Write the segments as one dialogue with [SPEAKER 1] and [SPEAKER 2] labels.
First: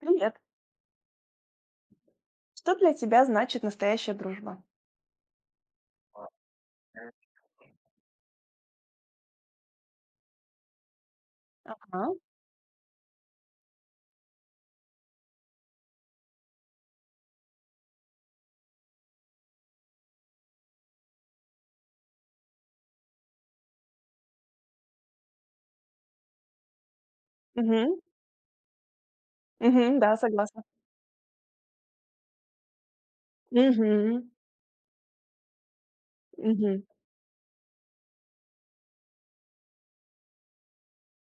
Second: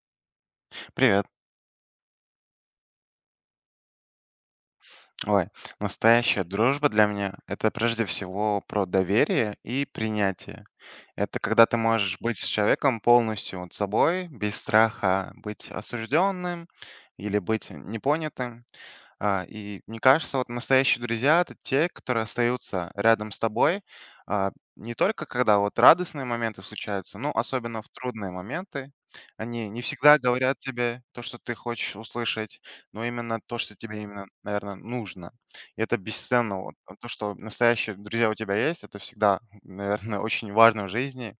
[SPEAKER 1] Привет.
[SPEAKER 2] Привет.
[SPEAKER 1] Что для тебя значит настоящая дружба?
[SPEAKER 2] Ой, настоящая дружба для меня — это прежде всего про доверие и принятие. Это когда ты
[SPEAKER 1] Ага.
[SPEAKER 2] можешь быть с человеком полностью вот собой, без страха быть осужденным или быть непонятым. И мне кажется, вот настоящие друзья — это те, которые остаются рядом с тобой, не только когда вот радостные моменты случаются, но особенно в
[SPEAKER 1] Мгм.
[SPEAKER 2] трудные моменты. Они не
[SPEAKER 1] Мгм. Да,
[SPEAKER 2] всегда говорят
[SPEAKER 1] согласна.
[SPEAKER 2] тебе то, что ты хочешь услышать, но именно то, что тебе именно,
[SPEAKER 1] Мгм.
[SPEAKER 2] наверное, нужно. И это бесценно. Вот.
[SPEAKER 1] Мгм.
[SPEAKER 2] То, что настоящие друзья у тебя есть, это всегда, наверное, очень важно в жизни.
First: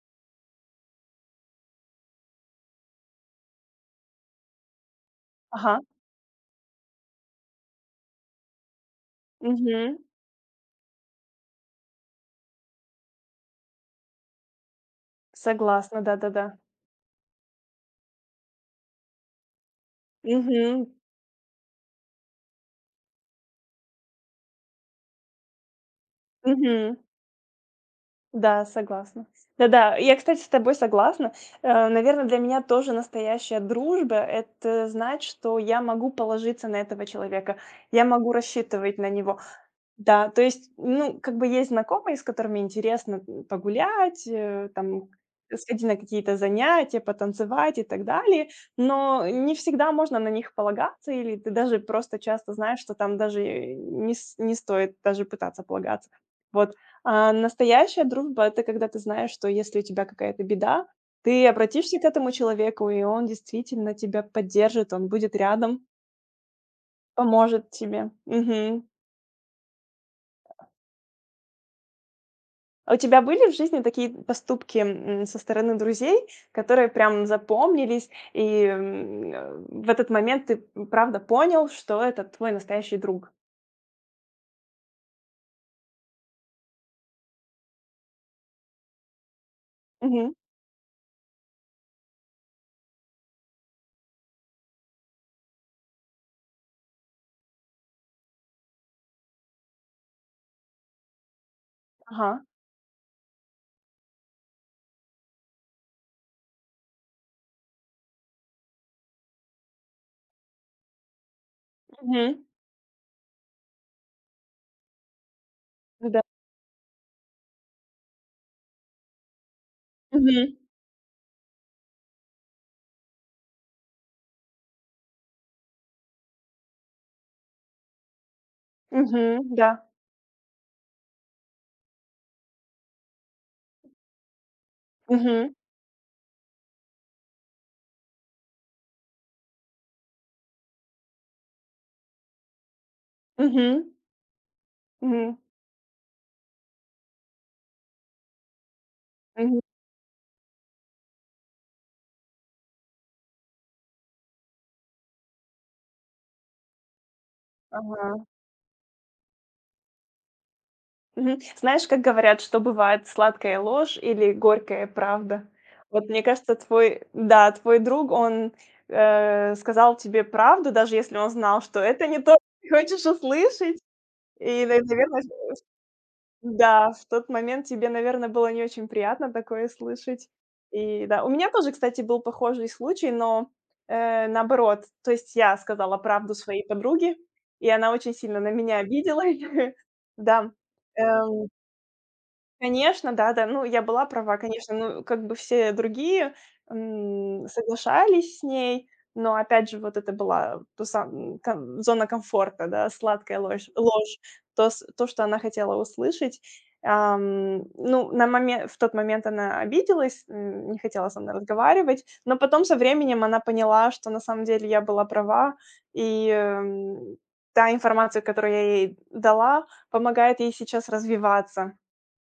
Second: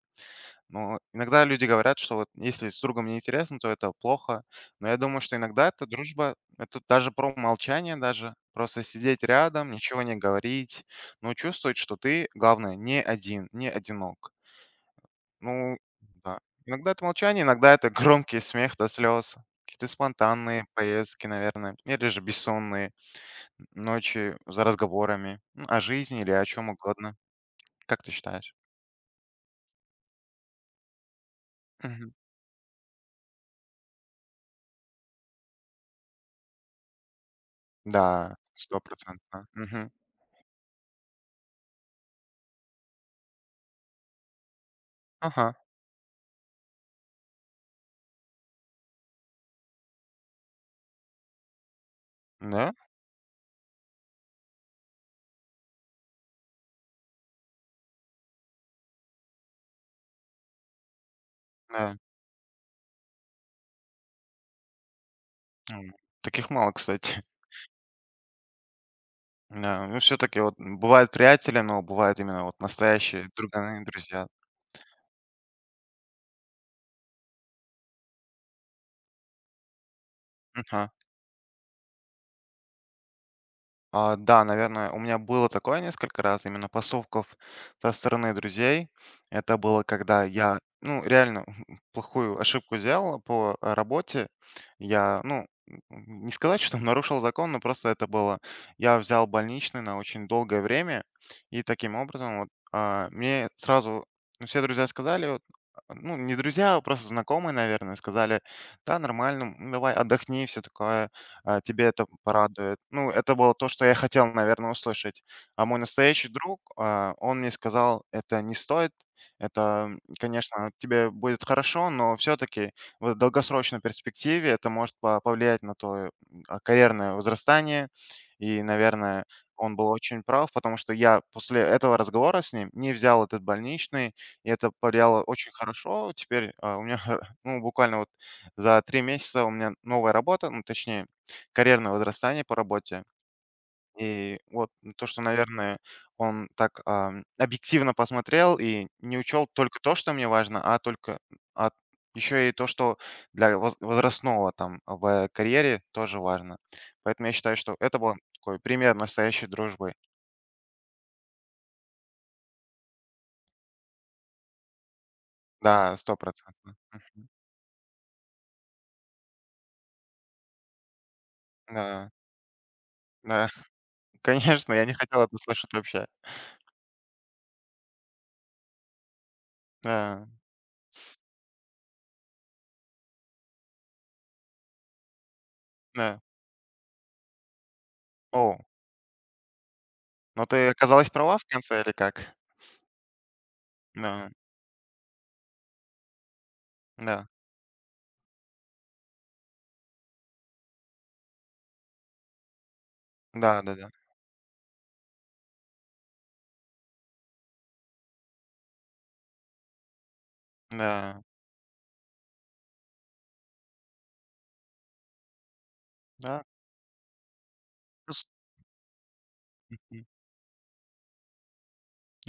[SPEAKER 2] Но иногда люди говорят, что вот если с другом неинтересно, то это плохо. Но я думаю, что иногда
[SPEAKER 1] Ага.
[SPEAKER 2] эта дружба, это даже про молчание даже. Просто сидеть рядом,
[SPEAKER 1] Мгм.
[SPEAKER 2] ничего не говорить, но чувствовать, что ты, главное, не один, не одинок. Ну,
[SPEAKER 1] Согласна,
[SPEAKER 2] да.
[SPEAKER 1] да-да-да.
[SPEAKER 2] Иногда это молчание, иногда это громкий смех до слез. Какие-то спонтанные
[SPEAKER 1] Мгм.
[SPEAKER 2] поездки, наверное, или же бессонные ночи за разговорами, ну, о жизни или о чем
[SPEAKER 1] Мгм.
[SPEAKER 2] угодно. Как ты считаешь?
[SPEAKER 1] Да, согласна. Да-да, я, кстати, с тобой согласна.
[SPEAKER 2] Мгм.
[SPEAKER 1] Наверное, для меня тоже настоящая дружба - это знать, что я могу положиться на этого человека, я могу
[SPEAKER 2] Да, сто
[SPEAKER 1] рассчитывать на
[SPEAKER 2] процентов.
[SPEAKER 1] него.
[SPEAKER 2] Да. Мгм.
[SPEAKER 1] Да, то есть, ну, как бы есть знакомые, с которыми интересно, погулять, там,
[SPEAKER 2] Ага.
[SPEAKER 1] сходить на какие-то занятия, потанцевать и так далее, но не всегда можно на них полагаться, или ты даже просто часто
[SPEAKER 2] Да?
[SPEAKER 1] знаешь, что там даже и не стоит даже пытаться полагаться. Вот. А настоящая дружба - это когда ты знаешь, что если у тебя какая-то беда, ты
[SPEAKER 2] Да.
[SPEAKER 1] обратишься к этому человеку, и он действительно тебя поддержит, он будет рядом,
[SPEAKER 2] М, таких мало, кстати.
[SPEAKER 1] поможет тебе. Мгм.
[SPEAKER 2] Да, ну, все таки вот бывают приятели, но бывают именно вот
[SPEAKER 1] А у тебя
[SPEAKER 2] настоящие
[SPEAKER 1] были в жизни
[SPEAKER 2] друганы,
[SPEAKER 1] такие
[SPEAKER 2] друзья.
[SPEAKER 1] поступки, со стороны друзей, которые прям запомнились, и, в этот момент ты,
[SPEAKER 2] Мгм.
[SPEAKER 1] правда понял, что это твой настоящий друг?
[SPEAKER 2] Да, наверное, у меня было такое несколько раз, именно поступков со стороны друзей. Это было, когда
[SPEAKER 1] Мгм.
[SPEAKER 2] я, ну, реально плохую ошибку сделал по работе. Я, ну, не сказать, что нарушил закон, но просто это было. Я взял больничный на очень долгое время, и таким
[SPEAKER 1] Ага.
[SPEAKER 2] образом вот мне сразу, ну, все друзья сказали, вот, ну, не друзья, а просто знакомые, наверное, сказали, да, нормально, давай отдохни, все такое, тебя это
[SPEAKER 1] Мгм.
[SPEAKER 2] порадует. Ну, это было то, что я хотел, наверное, услышать. А мой
[SPEAKER 1] Да.
[SPEAKER 2] настоящий друг, он мне сказал, это не стоит, это,
[SPEAKER 1] Мгм.
[SPEAKER 2] конечно, тебе будет хорошо, но все-таки в долгосрочной перспективе это может повлиять на твое карьерное возрастание. И, наверное,
[SPEAKER 1] Мгм. Да.
[SPEAKER 2] он был очень прав, потому что я после этого разговора с ним не взял этот больничный, и это повлияло
[SPEAKER 1] Мгм.
[SPEAKER 2] очень хорошо. Теперь, у меня, ну, буквально вот за 3 месяца у меня новая работа, ну, точнее, карьерное возрастание по работе.
[SPEAKER 1] Мгм.
[SPEAKER 2] И вот то, что,
[SPEAKER 1] Мгм.
[SPEAKER 2] наверное, он так, объективно посмотрел и не учел
[SPEAKER 1] Мгм.
[SPEAKER 2] только то, что мне важно, а только а еще и то, что для возрастного там в карьере тоже важно. Поэтому я считаю, что это
[SPEAKER 1] Ага.
[SPEAKER 2] был такой пример настоящей дружбы.
[SPEAKER 1] Мгм. Знаешь, как говорят, что бывает сладкая ложь или горькая правда?
[SPEAKER 2] Да,
[SPEAKER 1] Вот мне кажется,
[SPEAKER 2] 100.
[SPEAKER 1] твой,
[SPEAKER 2] Мгм.
[SPEAKER 1] да, твой друг, он сказал тебе правду, даже если он знал, что это
[SPEAKER 2] Да,
[SPEAKER 1] не то, что ты хочешь
[SPEAKER 2] да.
[SPEAKER 1] услышать. И,
[SPEAKER 2] Конечно, я не хотел
[SPEAKER 1] наверное,
[SPEAKER 2] это слышать вообще.
[SPEAKER 1] да, в тот момент тебе, наверное, было не очень приятно такое слышать.
[SPEAKER 2] Да,
[SPEAKER 1] И да, у меня тоже, кстати, был похожий случай, но наоборот, то есть я сказала
[SPEAKER 2] да.
[SPEAKER 1] правду своей подруге, и она очень сильно на
[SPEAKER 2] О,
[SPEAKER 1] меня обиделась.
[SPEAKER 2] но
[SPEAKER 1] Да.
[SPEAKER 2] ты оказалась права в
[SPEAKER 1] эм,
[SPEAKER 2] конце или как?
[SPEAKER 1] Конечно, да-да. Ну, я была
[SPEAKER 2] Да,
[SPEAKER 1] права, конечно. Ну, как бы все другие,
[SPEAKER 2] да.
[SPEAKER 1] соглашались с ней, но опять же, вот это была ту сам ком зона комфорта, да, сладкая ложь
[SPEAKER 2] Да-да-да.
[SPEAKER 1] ложь. То, что она хотела услышать. Ну, на момент в тот момент она обиделась,
[SPEAKER 2] Да.
[SPEAKER 1] не
[SPEAKER 2] Да.
[SPEAKER 1] хотела со
[SPEAKER 2] Да.
[SPEAKER 1] мной разговаривать, но потом со временем она поняла, что на самом деле я была права, и,
[SPEAKER 2] Да,
[SPEAKER 1] та информация,
[SPEAKER 2] плюс.
[SPEAKER 1] которую я ей дала,
[SPEAKER 2] Мгм.
[SPEAKER 1] помогает ей сейчас развиваться.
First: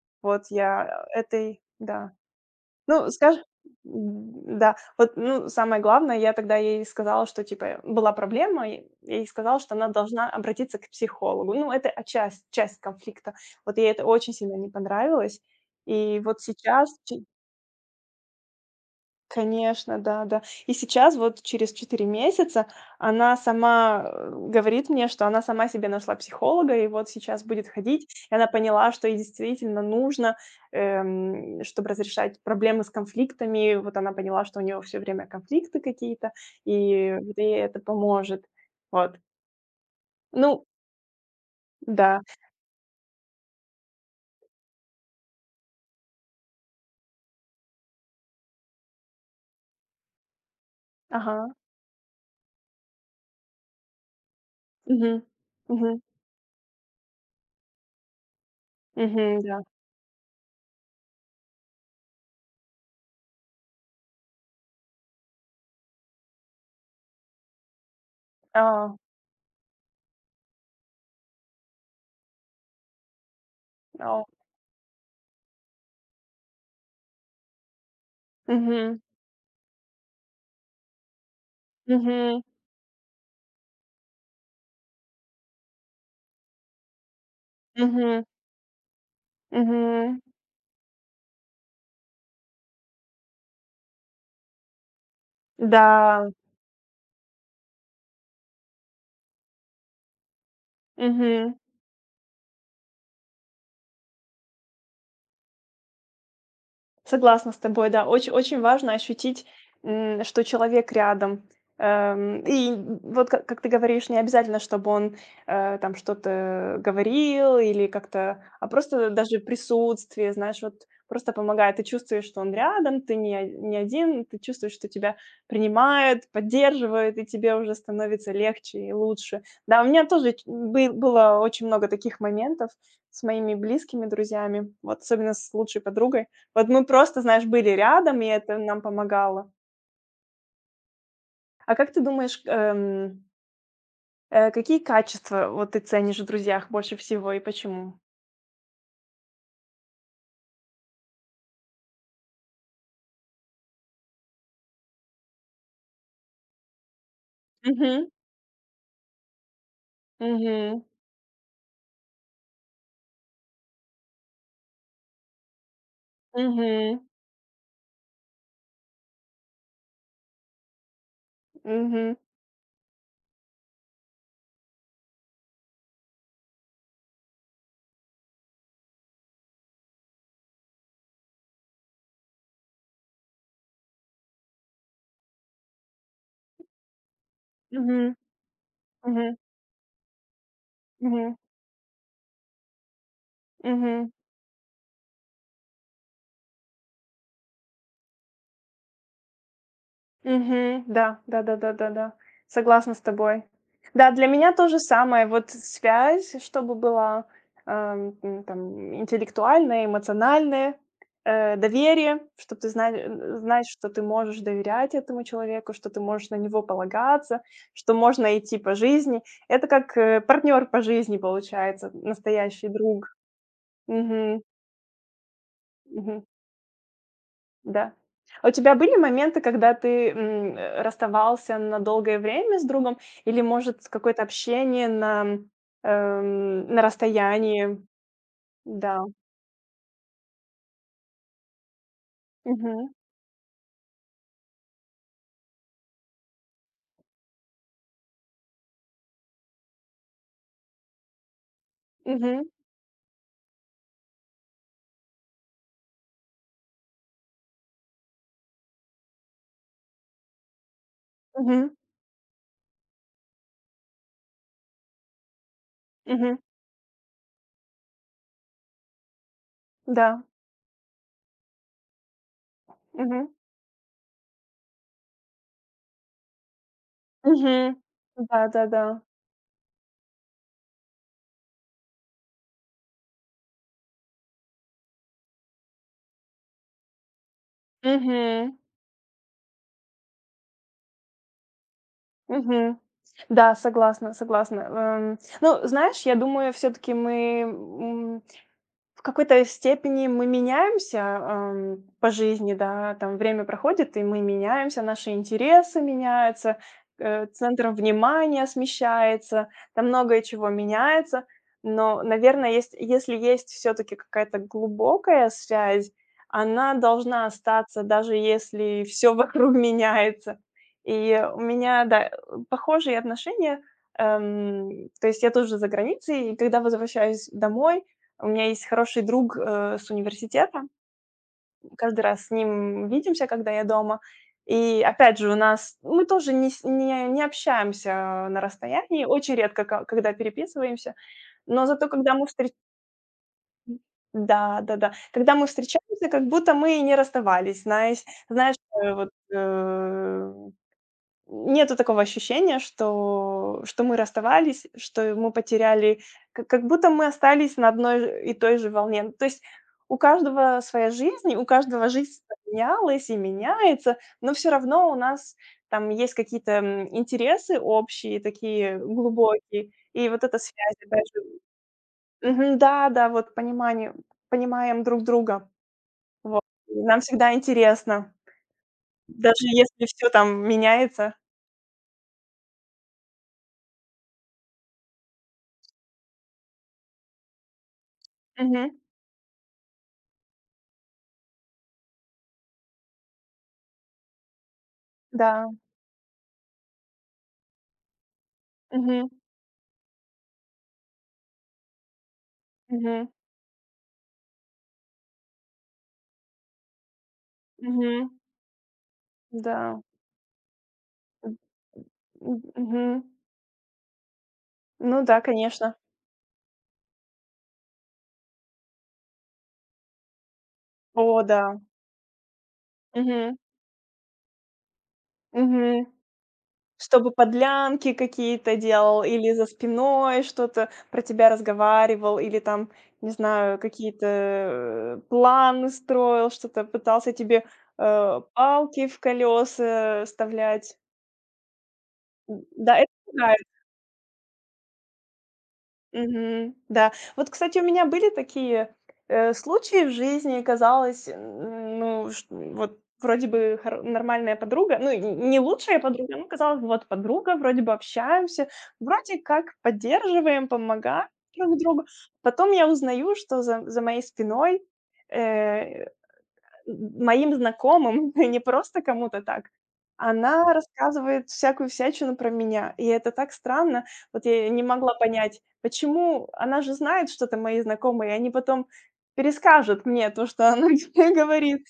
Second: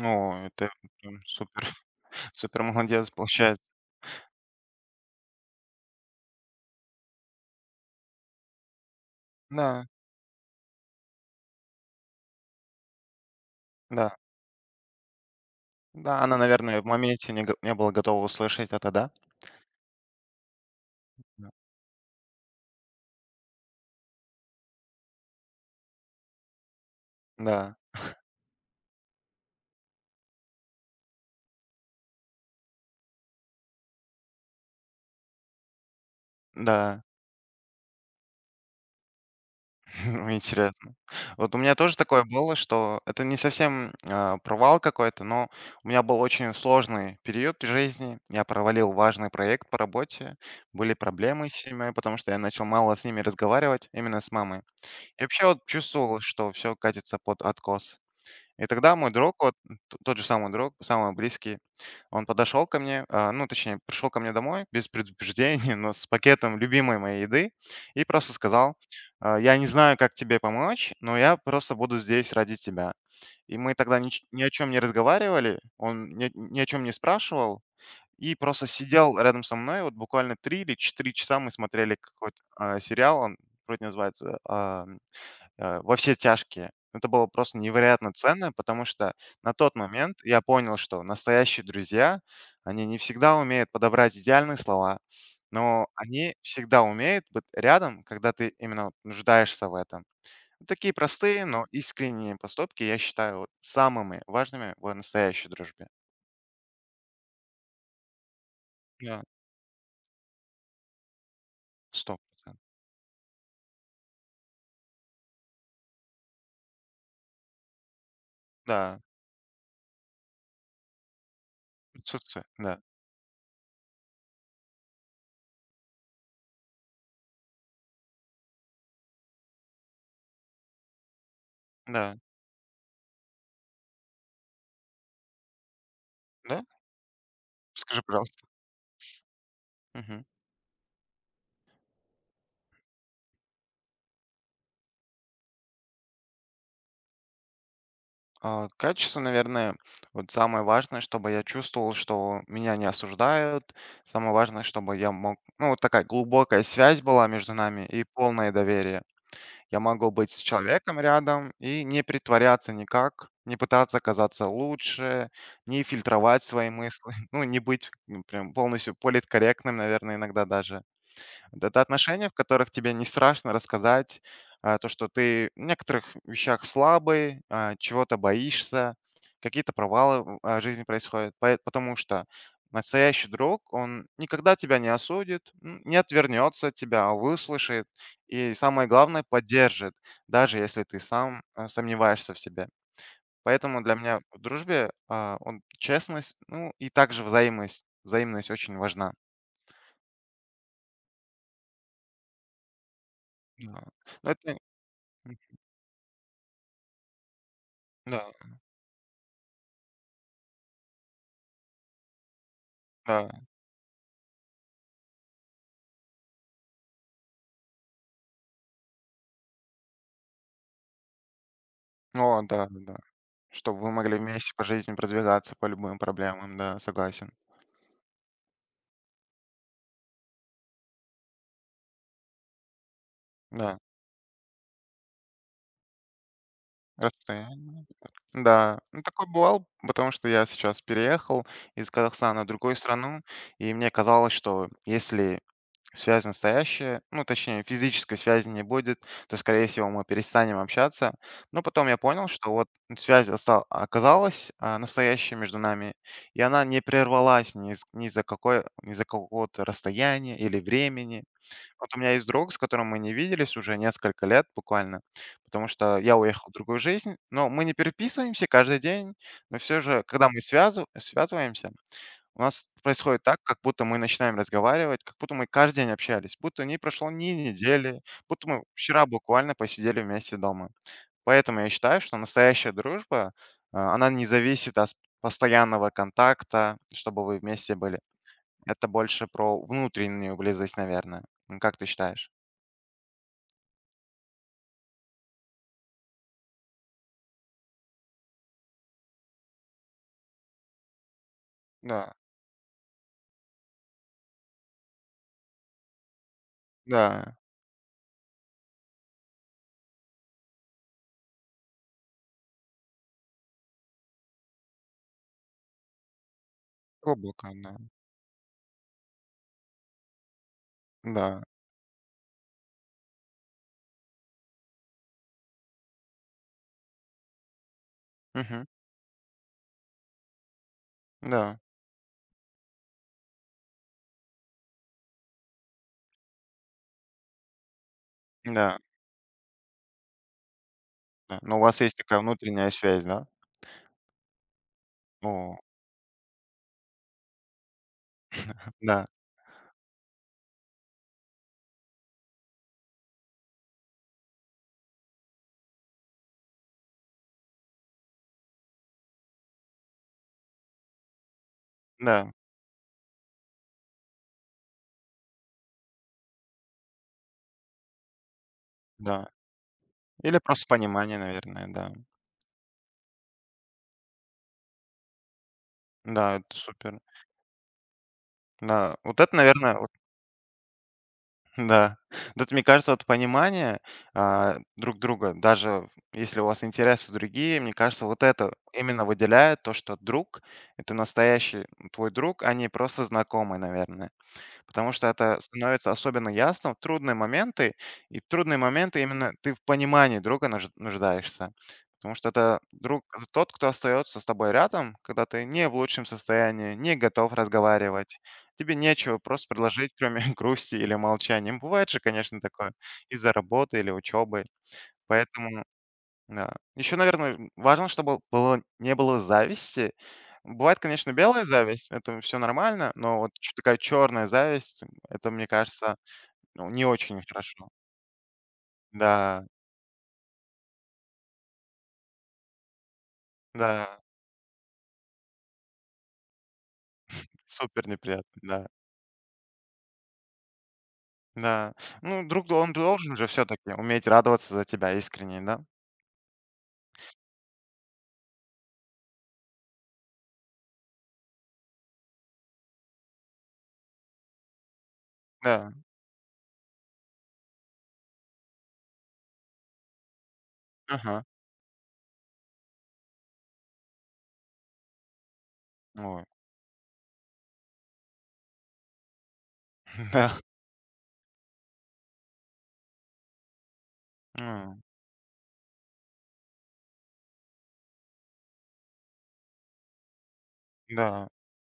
[SPEAKER 2] О,
[SPEAKER 1] Вот
[SPEAKER 2] это
[SPEAKER 1] я
[SPEAKER 2] прям
[SPEAKER 1] этой
[SPEAKER 2] супер.
[SPEAKER 1] Да.
[SPEAKER 2] Супер
[SPEAKER 1] Ну,
[SPEAKER 2] молодец
[SPEAKER 1] скажем,
[SPEAKER 2] получается.
[SPEAKER 1] да, вот, ну, самое главное, я тогда ей сказала, что, типа, была проблема, и я ей сказала, что
[SPEAKER 2] Да,
[SPEAKER 1] она должна обратиться к психологу. Ну, это отчасть часть конфликта. Вот ей это
[SPEAKER 2] да.
[SPEAKER 1] очень сильно не понравилось. И
[SPEAKER 2] Да, она,
[SPEAKER 1] вот
[SPEAKER 2] наверное, в
[SPEAKER 1] сейчас, че
[SPEAKER 2] моменте не была готова услышать это, да?
[SPEAKER 1] Конечно, да-да. И сейчас, вот
[SPEAKER 2] Да.
[SPEAKER 1] через 4 месяца, она сама, говорит мне, что она сама себе нашла психолога, и вот сейчас будет
[SPEAKER 2] Да,
[SPEAKER 1] ходить. И она поняла, что ей действительно нужно, чтобы разрешать проблемы с конфликтами. Вот она поняла, что у нее все время конфликты какие-то,
[SPEAKER 2] да.
[SPEAKER 1] и вот ей это поможет. Вот. Ну
[SPEAKER 2] Интересно. Вот у меня тоже
[SPEAKER 1] да.
[SPEAKER 2] такое было, что это не совсем, провал какой-то, но у меня был очень сложный период в жизни. Я провалил важный проект по работе, были проблемы
[SPEAKER 1] Ага.
[SPEAKER 2] с семьей, потому что я начал мало с ними разговаривать, именно с мамой. И
[SPEAKER 1] Мгм.
[SPEAKER 2] вообще вот
[SPEAKER 1] Мгм.
[SPEAKER 2] чувствовал, что все катится под откос. И тогда мой друг,
[SPEAKER 1] Мгм,
[SPEAKER 2] вот
[SPEAKER 1] да.
[SPEAKER 2] т тот же самый друг, самый близкий, он подошел ко мне, ну, точнее, пришел ко мне домой без предупреждения, но с пакетом любимой моей еды и просто сказал:
[SPEAKER 1] А,
[SPEAKER 2] Я не знаю, как тебе помочь, но я просто буду здесь ради тебя". И мы тогда нич
[SPEAKER 1] а.
[SPEAKER 2] ни о чем не разговаривали, он ни о чем не спрашивал и просто
[SPEAKER 1] Мгм.
[SPEAKER 2] сидел рядом со мной. Вот буквально 3 или 4 часа мы смотрели какой-то,
[SPEAKER 1] Мгм.
[SPEAKER 2] сериал, он вроде называется, "Во все тяжкие". Это было просто невероятно
[SPEAKER 1] Мгм.
[SPEAKER 2] ценно, потому что на тот момент
[SPEAKER 1] Мгм.
[SPEAKER 2] я понял, что настоящие друзья, они не всегда умеют подобрать идеальные слова, но
[SPEAKER 1] Да.
[SPEAKER 2] они всегда умеют быть рядом, когда ты именно вот нуждаешься в этом. Вот такие простые,
[SPEAKER 1] Мгм.
[SPEAKER 2] но искренние поступки я считаю вот самыми важными в настоящей дружбе.
[SPEAKER 1] Согласна с тобой, да. Очень очень важно
[SPEAKER 2] Да,
[SPEAKER 1] ощутить, что человек рядом.
[SPEAKER 2] сто процентов.
[SPEAKER 1] И вот как ты говоришь, не обязательно, чтобы он, там что-то говорил или как-то, а
[SPEAKER 2] Да,
[SPEAKER 1] просто даже присутствие, знаешь, вот просто помогает. Ты чувствуешь, что
[SPEAKER 2] присутствие,
[SPEAKER 1] он
[SPEAKER 2] да,
[SPEAKER 1] рядом, ты не один, ты чувствуешь, что тебя принимают, поддерживают, и тебе уже становится легче и лучше. Да, у меня тоже ч бы было очень много
[SPEAKER 2] да,
[SPEAKER 1] таких моментов с моими близкими друзьями, вот особенно с лучшей подругой.
[SPEAKER 2] да,
[SPEAKER 1] Вот мы просто, знаешь, были
[SPEAKER 2] скажи,
[SPEAKER 1] рядом, и
[SPEAKER 2] пожалуйста.
[SPEAKER 1] это нам помогало.
[SPEAKER 2] Мгм.
[SPEAKER 1] А как ты думаешь, какие качества вот ты ценишь в друзьях больше всего и почему?
[SPEAKER 2] Качество, наверное, вот самое важное, чтобы я чувствовал, что меня не осуждают. Самое важное, чтобы я мог... Ну, вот такая глубокая связь была между нами и
[SPEAKER 1] Мгм.
[SPEAKER 2] полное доверие. Я могу быть с
[SPEAKER 1] Мгм.
[SPEAKER 2] человеком рядом и не притворяться никак, не пытаться казаться лучше, не фильтровать свои
[SPEAKER 1] Мгм.
[SPEAKER 2] мысли, ну, не быть, прям полностью политкорректным, наверное, иногда даже. Вот это
[SPEAKER 1] Мгм.
[SPEAKER 2] отношения, в которых тебе не страшно рассказать, то, что ты в некоторых вещах слабый, чего-то боишься, какие-то провалы в, жизни происходят. Потому что настоящий друг, он никогда тебя не осудит, не отвернется от тебя, а выслушает
[SPEAKER 1] Мгм.
[SPEAKER 2] и, самое главное,
[SPEAKER 1] Мгм.
[SPEAKER 2] поддержит, даже если ты
[SPEAKER 1] Мгм.
[SPEAKER 2] сам, сомневаешься в себе. Поэтому для
[SPEAKER 1] Мгм.
[SPEAKER 2] меня в дружбе, честность, ну и также взаимность. Взаимность очень важна.
[SPEAKER 1] Мгм. Да, да-да-да-да-да. Согласна с тобой.
[SPEAKER 2] Да.
[SPEAKER 1] Да, для
[SPEAKER 2] Ну,
[SPEAKER 1] меня
[SPEAKER 2] это,
[SPEAKER 1] то же самое.
[SPEAKER 2] м,
[SPEAKER 1] Вот связь, чтобы была,
[SPEAKER 2] да,
[SPEAKER 1] там, интеллектуальная, эмоциональная, доверие, чтобы ты знали,
[SPEAKER 2] да.
[SPEAKER 1] знаешь, что ты можешь доверять этому человеку, что ты можешь на него полагаться, что можно идти по жизни. Это как, партнер по жизни получается,
[SPEAKER 2] О да,
[SPEAKER 1] настоящий
[SPEAKER 2] да. Да.
[SPEAKER 1] друг.
[SPEAKER 2] Чтобы вы могли
[SPEAKER 1] Мгм.
[SPEAKER 2] вместе по жизни продвигаться по любым
[SPEAKER 1] Мгм.
[SPEAKER 2] проблемам, да, согласен.
[SPEAKER 1] Да. А у тебя были моменты, когда ты, расставался на долгое время с другом или,
[SPEAKER 2] Да,
[SPEAKER 1] может, какое-то общение на расстоянии?
[SPEAKER 2] расстояние. Да,
[SPEAKER 1] Да.
[SPEAKER 2] ну такой бывал, потому что я сейчас переехал из Казахстана в другую
[SPEAKER 1] Мгм.
[SPEAKER 2] страну, и мне казалось, что если связь настоящая, ну, точнее, физической связи не будет, то, скорее всего, мы перестанем общаться. Но потом я понял,
[SPEAKER 1] Мгм.
[SPEAKER 2] что вот связь оказалась, настоящей между нами, и она не прервалась ни за какое, ни за какого-то расстояния или времени.
[SPEAKER 1] Мгм.
[SPEAKER 2] Вот у меня есть друг, с которым мы не виделись уже несколько лет буквально, потому что я
[SPEAKER 1] Мгм.
[SPEAKER 2] уехал в другую жизнь, но мы не переписываемся каждый день, но все же,
[SPEAKER 1] Да.
[SPEAKER 2] когда мы связываемся, у нас происходит
[SPEAKER 1] Мгм.
[SPEAKER 2] так, как будто мы начинаем разговаривать, как будто мы каждый день общались, будто не прошло ни
[SPEAKER 1] Мгм.
[SPEAKER 2] недели, будто мы
[SPEAKER 1] Да-да-да.
[SPEAKER 2] вчера буквально посидели вместе дома. Поэтому я считаю, что настоящая дружба, она не зависит от постоянного контакта, чтобы вы вместе были.
[SPEAKER 1] Мгм.
[SPEAKER 2] Это больше про внутреннюю близость, наверное. Как ты считаешь?
[SPEAKER 1] Мгм. Да, согласна, согласна. Ну, знаешь, я думаю, все таки в какой-то степени мы меняемся, по
[SPEAKER 2] Да,
[SPEAKER 1] жизни, да, там время проходит, и мы меняемся, наши интересы меняются,
[SPEAKER 2] да,
[SPEAKER 1] центр внимания смещается, там многое чего меняется. Но, наверное, есть если есть все таки какая-то глубокая связь, она должна
[SPEAKER 2] облако, да,
[SPEAKER 1] остаться, даже если все вокруг меняется. И у
[SPEAKER 2] да,
[SPEAKER 1] меня, да, похожие отношения. То есть я тоже за границей, и когда возвращаюсь домой, у меня
[SPEAKER 2] мгм,
[SPEAKER 1] есть хороший друг, с университета.
[SPEAKER 2] да,
[SPEAKER 1] Каждый раз с ним видимся, когда я дома. И опять же, у нас мы тоже не с не не общаемся на
[SPEAKER 2] да,
[SPEAKER 1] расстоянии, очень редко, ко когда переписываемся.
[SPEAKER 2] да. Но у
[SPEAKER 1] Но
[SPEAKER 2] вас
[SPEAKER 1] зато
[SPEAKER 2] есть
[SPEAKER 1] когда
[SPEAKER 2] такая
[SPEAKER 1] мы встреч
[SPEAKER 2] внутренняя связь, да?
[SPEAKER 1] Да, да-да. Когда мы
[SPEAKER 2] О,
[SPEAKER 1] встречаемся, как будто мы и не расставались. Знаешь, э,
[SPEAKER 2] да,
[SPEAKER 1] вот, э нету такого ощущения, что что мы расставались, что мы потеряли, как будто мы остались на одной и той же волне. То есть у каждого своя жизнь, у каждого жизнь
[SPEAKER 2] да,
[SPEAKER 1] менялась и меняется, но все равно у нас там есть какие-то, интересы общие, такие
[SPEAKER 2] да.
[SPEAKER 1] глубокие, и вот
[SPEAKER 2] Или
[SPEAKER 1] эта
[SPEAKER 2] просто
[SPEAKER 1] связь опять
[SPEAKER 2] понимание,
[SPEAKER 1] же.
[SPEAKER 2] наверное, да.
[SPEAKER 1] Мгм. Да, да, вот понимание понимаем друг друга.
[SPEAKER 2] Да,
[SPEAKER 1] Вот.
[SPEAKER 2] это
[SPEAKER 1] И
[SPEAKER 2] супер.
[SPEAKER 1] нам всегда интересно,
[SPEAKER 2] Да, вот это,
[SPEAKER 1] даже
[SPEAKER 2] наверное,
[SPEAKER 1] если
[SPEAKER 2] вот,
[SPEAKER 1] все там меняется.
[SPEAKER 2] да. Вот это, мне кажется, вот понимание, друг друга, даже если у вас интересы другие, мне кажется, вот это
[SPEAKER 1] Мгм.
[SPEAKER 2] именно выделяет то, что друг — это настоящий твой друг, а не просто знакомый, наверное. Потому что это
[SPEAKER 1] Да.
[SPEAKER 2] становится особенно ясно в трудные моменты, и в трудные моменты
[SPEAKER 1] Мгм.
[SPEAKER 2] именно ты в понимании друга нуждаешься. Потому что это друг,
[SPEAKER 1] Мгм,
[SPEAKER 2] это тот, кто остается с тобой рядом, когда ты не в лучшем состоянии, не готов
[SPEAKER 1] мгм,
[SPEAKER 2] разговаривать. Тебе нечего просто
[SPEAKER 1] да,
[SPEAKER 2] предложить, кроме грусти или
[SPEAKER 1] м,
[SPEAKER 2] молчания. Бывает же, конечно, такое
[SPEAKER 1] мгм.
[SPEAKER 2] из-за работы или учебы.
[SPEAKER 1] Ну да,
[SPEAKER 2] Поэтому
[SPEAKER 1] конечно.
[SPEAKER 2] да. Еще, наверное, важно, чтобы было, не было зависти. Бывает,
[SPEAKER 1] О
[SPEAKER 2] конечно,
[SPEAKER 1] да,
[SPEAKER 2] белая зависть, это все нормально, но вот
[SPEAKER 1] мгм,
[SPEAKER 2] такая черная зависть, это, мне
[SPEAKER 1] мгм.
[SPEAKER 2] кажется, ну, не
[SPEAKER 1] Чтобы
[SPEAKER 2] очень хорошо.
[SPEAKER 1] подлянки какие-то делал или
[SPEAKER 2] Да,
[SPEAKER 1] за спиной что-то про тебя разговаривал, или там, не знаю,
[SPEAKER 2] да,
[SPEAKER 1] какие-то, планы строил, что-то пытался тебе,
[SPEAKER 2] супер неприятно, да.
[SPEAKER 1] палки в колеса вставлять.
[SPEAKER 2] Да. Ну,
[SPEAKER 1] М,
[SPEAKER 2] друг, он
[SPEAKER 1] да, это
[SPEAKER 2] должен же
[SPEAKER 1] пугает.
[SPEAKER 2] все-таки уметь радоваться за тебя искренне, да?
[SPEAKER 1] Мгм. Да. Вот, кстати, у меня были такие, случаи в жизни. Казалось, н ну, ш вот вроде бы хоро нормальная подруга, ну, н не
[SPEAKER 2] Да.
[SPEAKER 1] лучшая подруга, ну, казалось бы, вот подруга, вроде бы общаемся, вроде как поддерживаем, помогаем
[SPEAKER 2] Ага.
[SPEAKER 1] друг другу. Потом я узнаю, что за моей спиной, э
[SPEAKER 2] Ой.
[SPEAKER 1] моим знакомым, не просто кому-то так.
[SPEAKER 2] Да.
[SPEAKER 1] Она рассказывает всякую всячину про меня, и это так странно. Вот я не
[SPEAKER 2] М,
[SPEAKER 1] могла понять, почему она же знает что-то, мои знакомые, и они потом перескажут мне то, что она мне
[SPEAKER 2] да.
[SPEAKER 1] говорит.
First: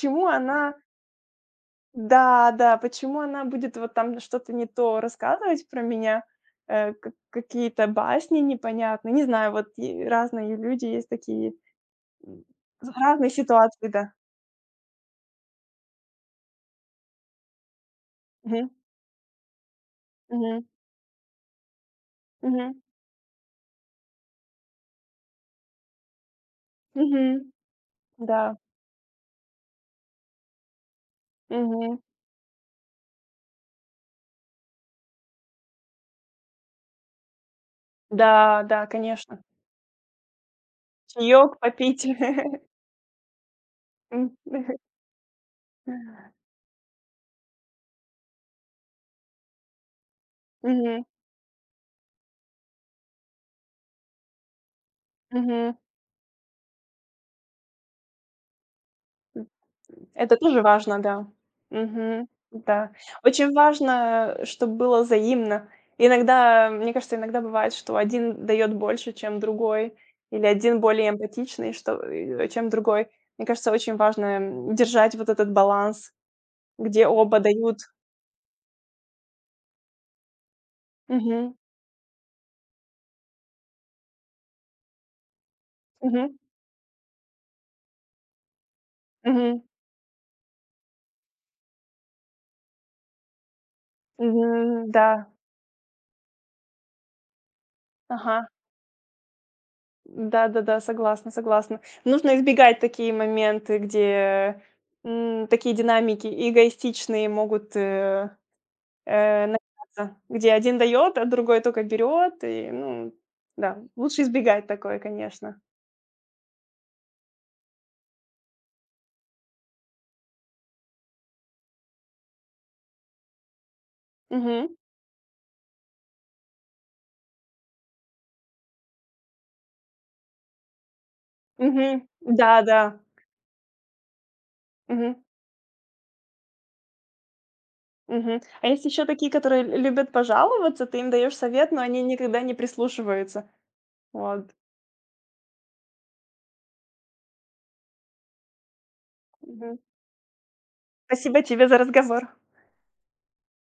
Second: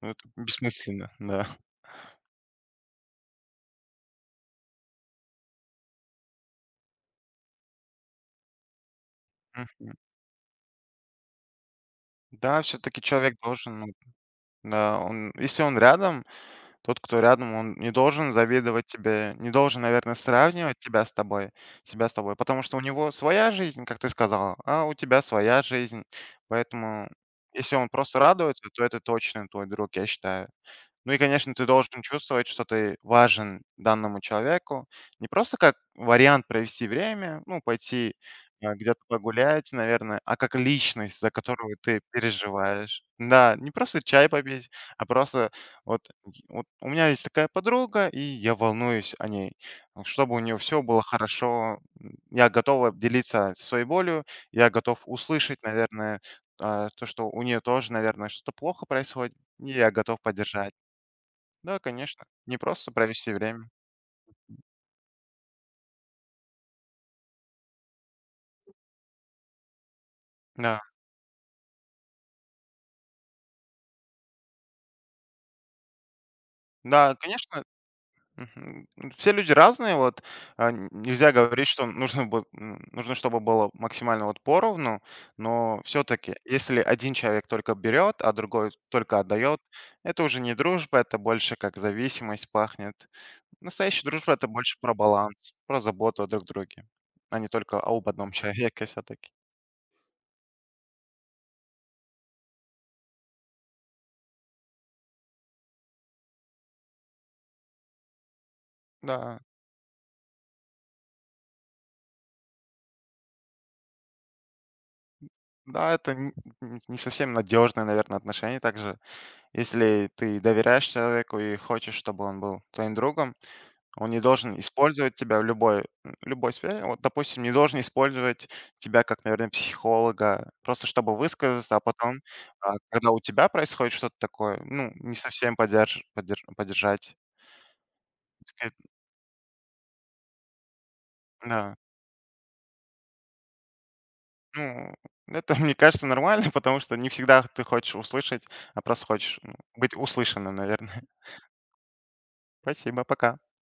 [SPEAKER 2] Ну, это
[SPEAKER 1] она
[SPEAKER 2] бессмысленно, да.
[SPEAKER 1] да, да, почему она будет вот там что-то не то рассказывать про меня, э, к какие-то басни непонятные. Не знаю, вот
[SPEAKER 2] Мгм.
[SPEAKER 1] и разные люди есть такие, м,
[SPEAKER 2] Да, все-таки
[SPEAKER 1] разные
[SPEAKER 2] человек должен, ну,
[SPEAKER 1] ситуации, да.
[SPEAKER 2] да, он, если он рядом. Тот, кто рядом, он не должен завидовать тебе, не должен, наверное,
[SPEAKER 1] Мгм.
[SPEAKER 2] сравнивать тебя с тобой, себя с тобой, потому
[SPEAKER 1] Мгм.
[SPEAKER 2] что у него своя жизнь, как ты сказала, а у тебя своя жизнь. Поэтому,
[SPEAKER 1] Мгм.
[SPEAKER 2] если он просто
[SPEAKER 1] Да.
[SPEAKER 2] радуется, то это точно твой друг, я считаю. Ну и, конечно, ты
[SPEAKER 1] Мгм.
[SPEAKER 2] должен чувствовать, что ты важен данному человеку. Не просто как вариант провести время, ну, пойти,
[SPEAKER 1] Да, да,
[SPEAKER 2] где-то
[SPEAKER 1] конечно.
[SPEAKER 2] погулять, наверное, а как личность, за
[SPEAKER 1] Чаек
[SPEAKER 2] которую ты
[SPEAKER 1] попить.
[SPEAKER 2] переживаешь. Да, не просто чай
[SPEAKER 1] М.
[SPEAKER 2] попить, а просто вот, вот у меня есть такая подруга, и я волнуюсь о ней. Ну, чтобы у нее все было
[SPEAKER 1] Мгм.
[SPEAKER 2] хорошо, я готова делиться своей болью, я готов услышать,
[SPEAKER 1] Мгм.
[SPEAKER 2] наверное, то, что у нее тоже, наверное, что-то плохо происходит, и я готов
[SPEAKER 1] Это тоже
[SPEAKER 2] поддержать.
[SPEAKER 1] важно, да.
[SPEAKER 2] Да, конечно.
[SPEAKER 1] Мгм.
[SPEAKER 2] Не
[SPEAKER 1] Да.
[SPEAKER 2] просто провести
[SPEAKER 1] Очень
[SPEAKER 2] время.
[SPEAKER 1] важно, чтобы было взаимно. Иногда, мне кажется, иногда бывает, что один дает больше, чем другой, или один
[SPEAKER 2] Да.
[SPEAKER 1] более эмпатичный, чем другой. Мне кажется, очень важно, держать вот этот баланс, где
[SPEAKER 2] Да,
[SPEAKER 1] оба
[SPEAKER 2] конечно.
[SPEAKER 1] дают.
[SPEAKER 2] Мгм. Все люди разные, вот, нельзя
[SPEAKER 1] Мгм.
[SPEAKER 2] говорить, что нужно, нужно, чтобы было максимально вот поровну, но
[SPEAKER 1] Мгм.
[SPEAKER 2] все-таки, если один человек только берет, а другой только отдает,
[SPEAKER 1] Мгм.
[SPEAKER 2] это уже не дружба, это больше как зависимость пахнет. Настоящая дружба это больше
[SPEAKER 1] Мгм.
[SPEAKER 2] про
[SPEAKER 1] Да.
[SPEAKER 2] баланс, про заботу о друг друге, а не только об одном
[SPEAKER 1] Ага.
[SPEAKER 2] человеке все-таки.
[SPEAKER 1] Да-да-да, согласна, согласна. Нужно избегать такие моменты, где, такие динамики эгоистичные могут,
[SPEAKER 2] Да,
[SPEAKER 1] начаться, где один дает, а другой только берет, и, ну да, лучше избегать такое, конечно.
[SPEAKER 2] да, это не совсем надежное, наверное, отношение также. Если ты доверяешь человеку и хочешь, чтобы он был твоим другом, он не должен
[SPEAKER 1] Мгм.
[SPEAKER 2] использовать тебя в любой сфере. Вот, допустим, не должен использовать тебя как, наверное, психолога, просто чтобы высказаться, а
[SPEAKER 1] Мгм.
[SPEAKER 2] потом,
[SPEAKER 1] Да-да.
[SPEAKER 2] когда у тебя происходит что-то такое, ну, не
[SPEAKER 1] Мгм.
[SPEAKER 2] совсем подерж подер поддержать.
[SPEAKER 1] Мгм. А
[SPEAKER 2] Э,
[SPEAKER 1] есть еще такие, которые лю любят пожаловаться, ты им даешь совет,
[SPEAKER 2] да.
[SPEAKER 1] но они никогда не прислушиваются. Вот.
[SPEAKER 2] Ну, это, мне кажется, нормально, потому что не всегда ты хочешь услышать, а просто хочешь,
[SPEAKER 1] Мгм.
[SPEAKER 2] быть услышанным, наверное.
[SPEAKER 1] Спасибо тебе за разговор.
[SPEAKER 2] Спасибо, пока.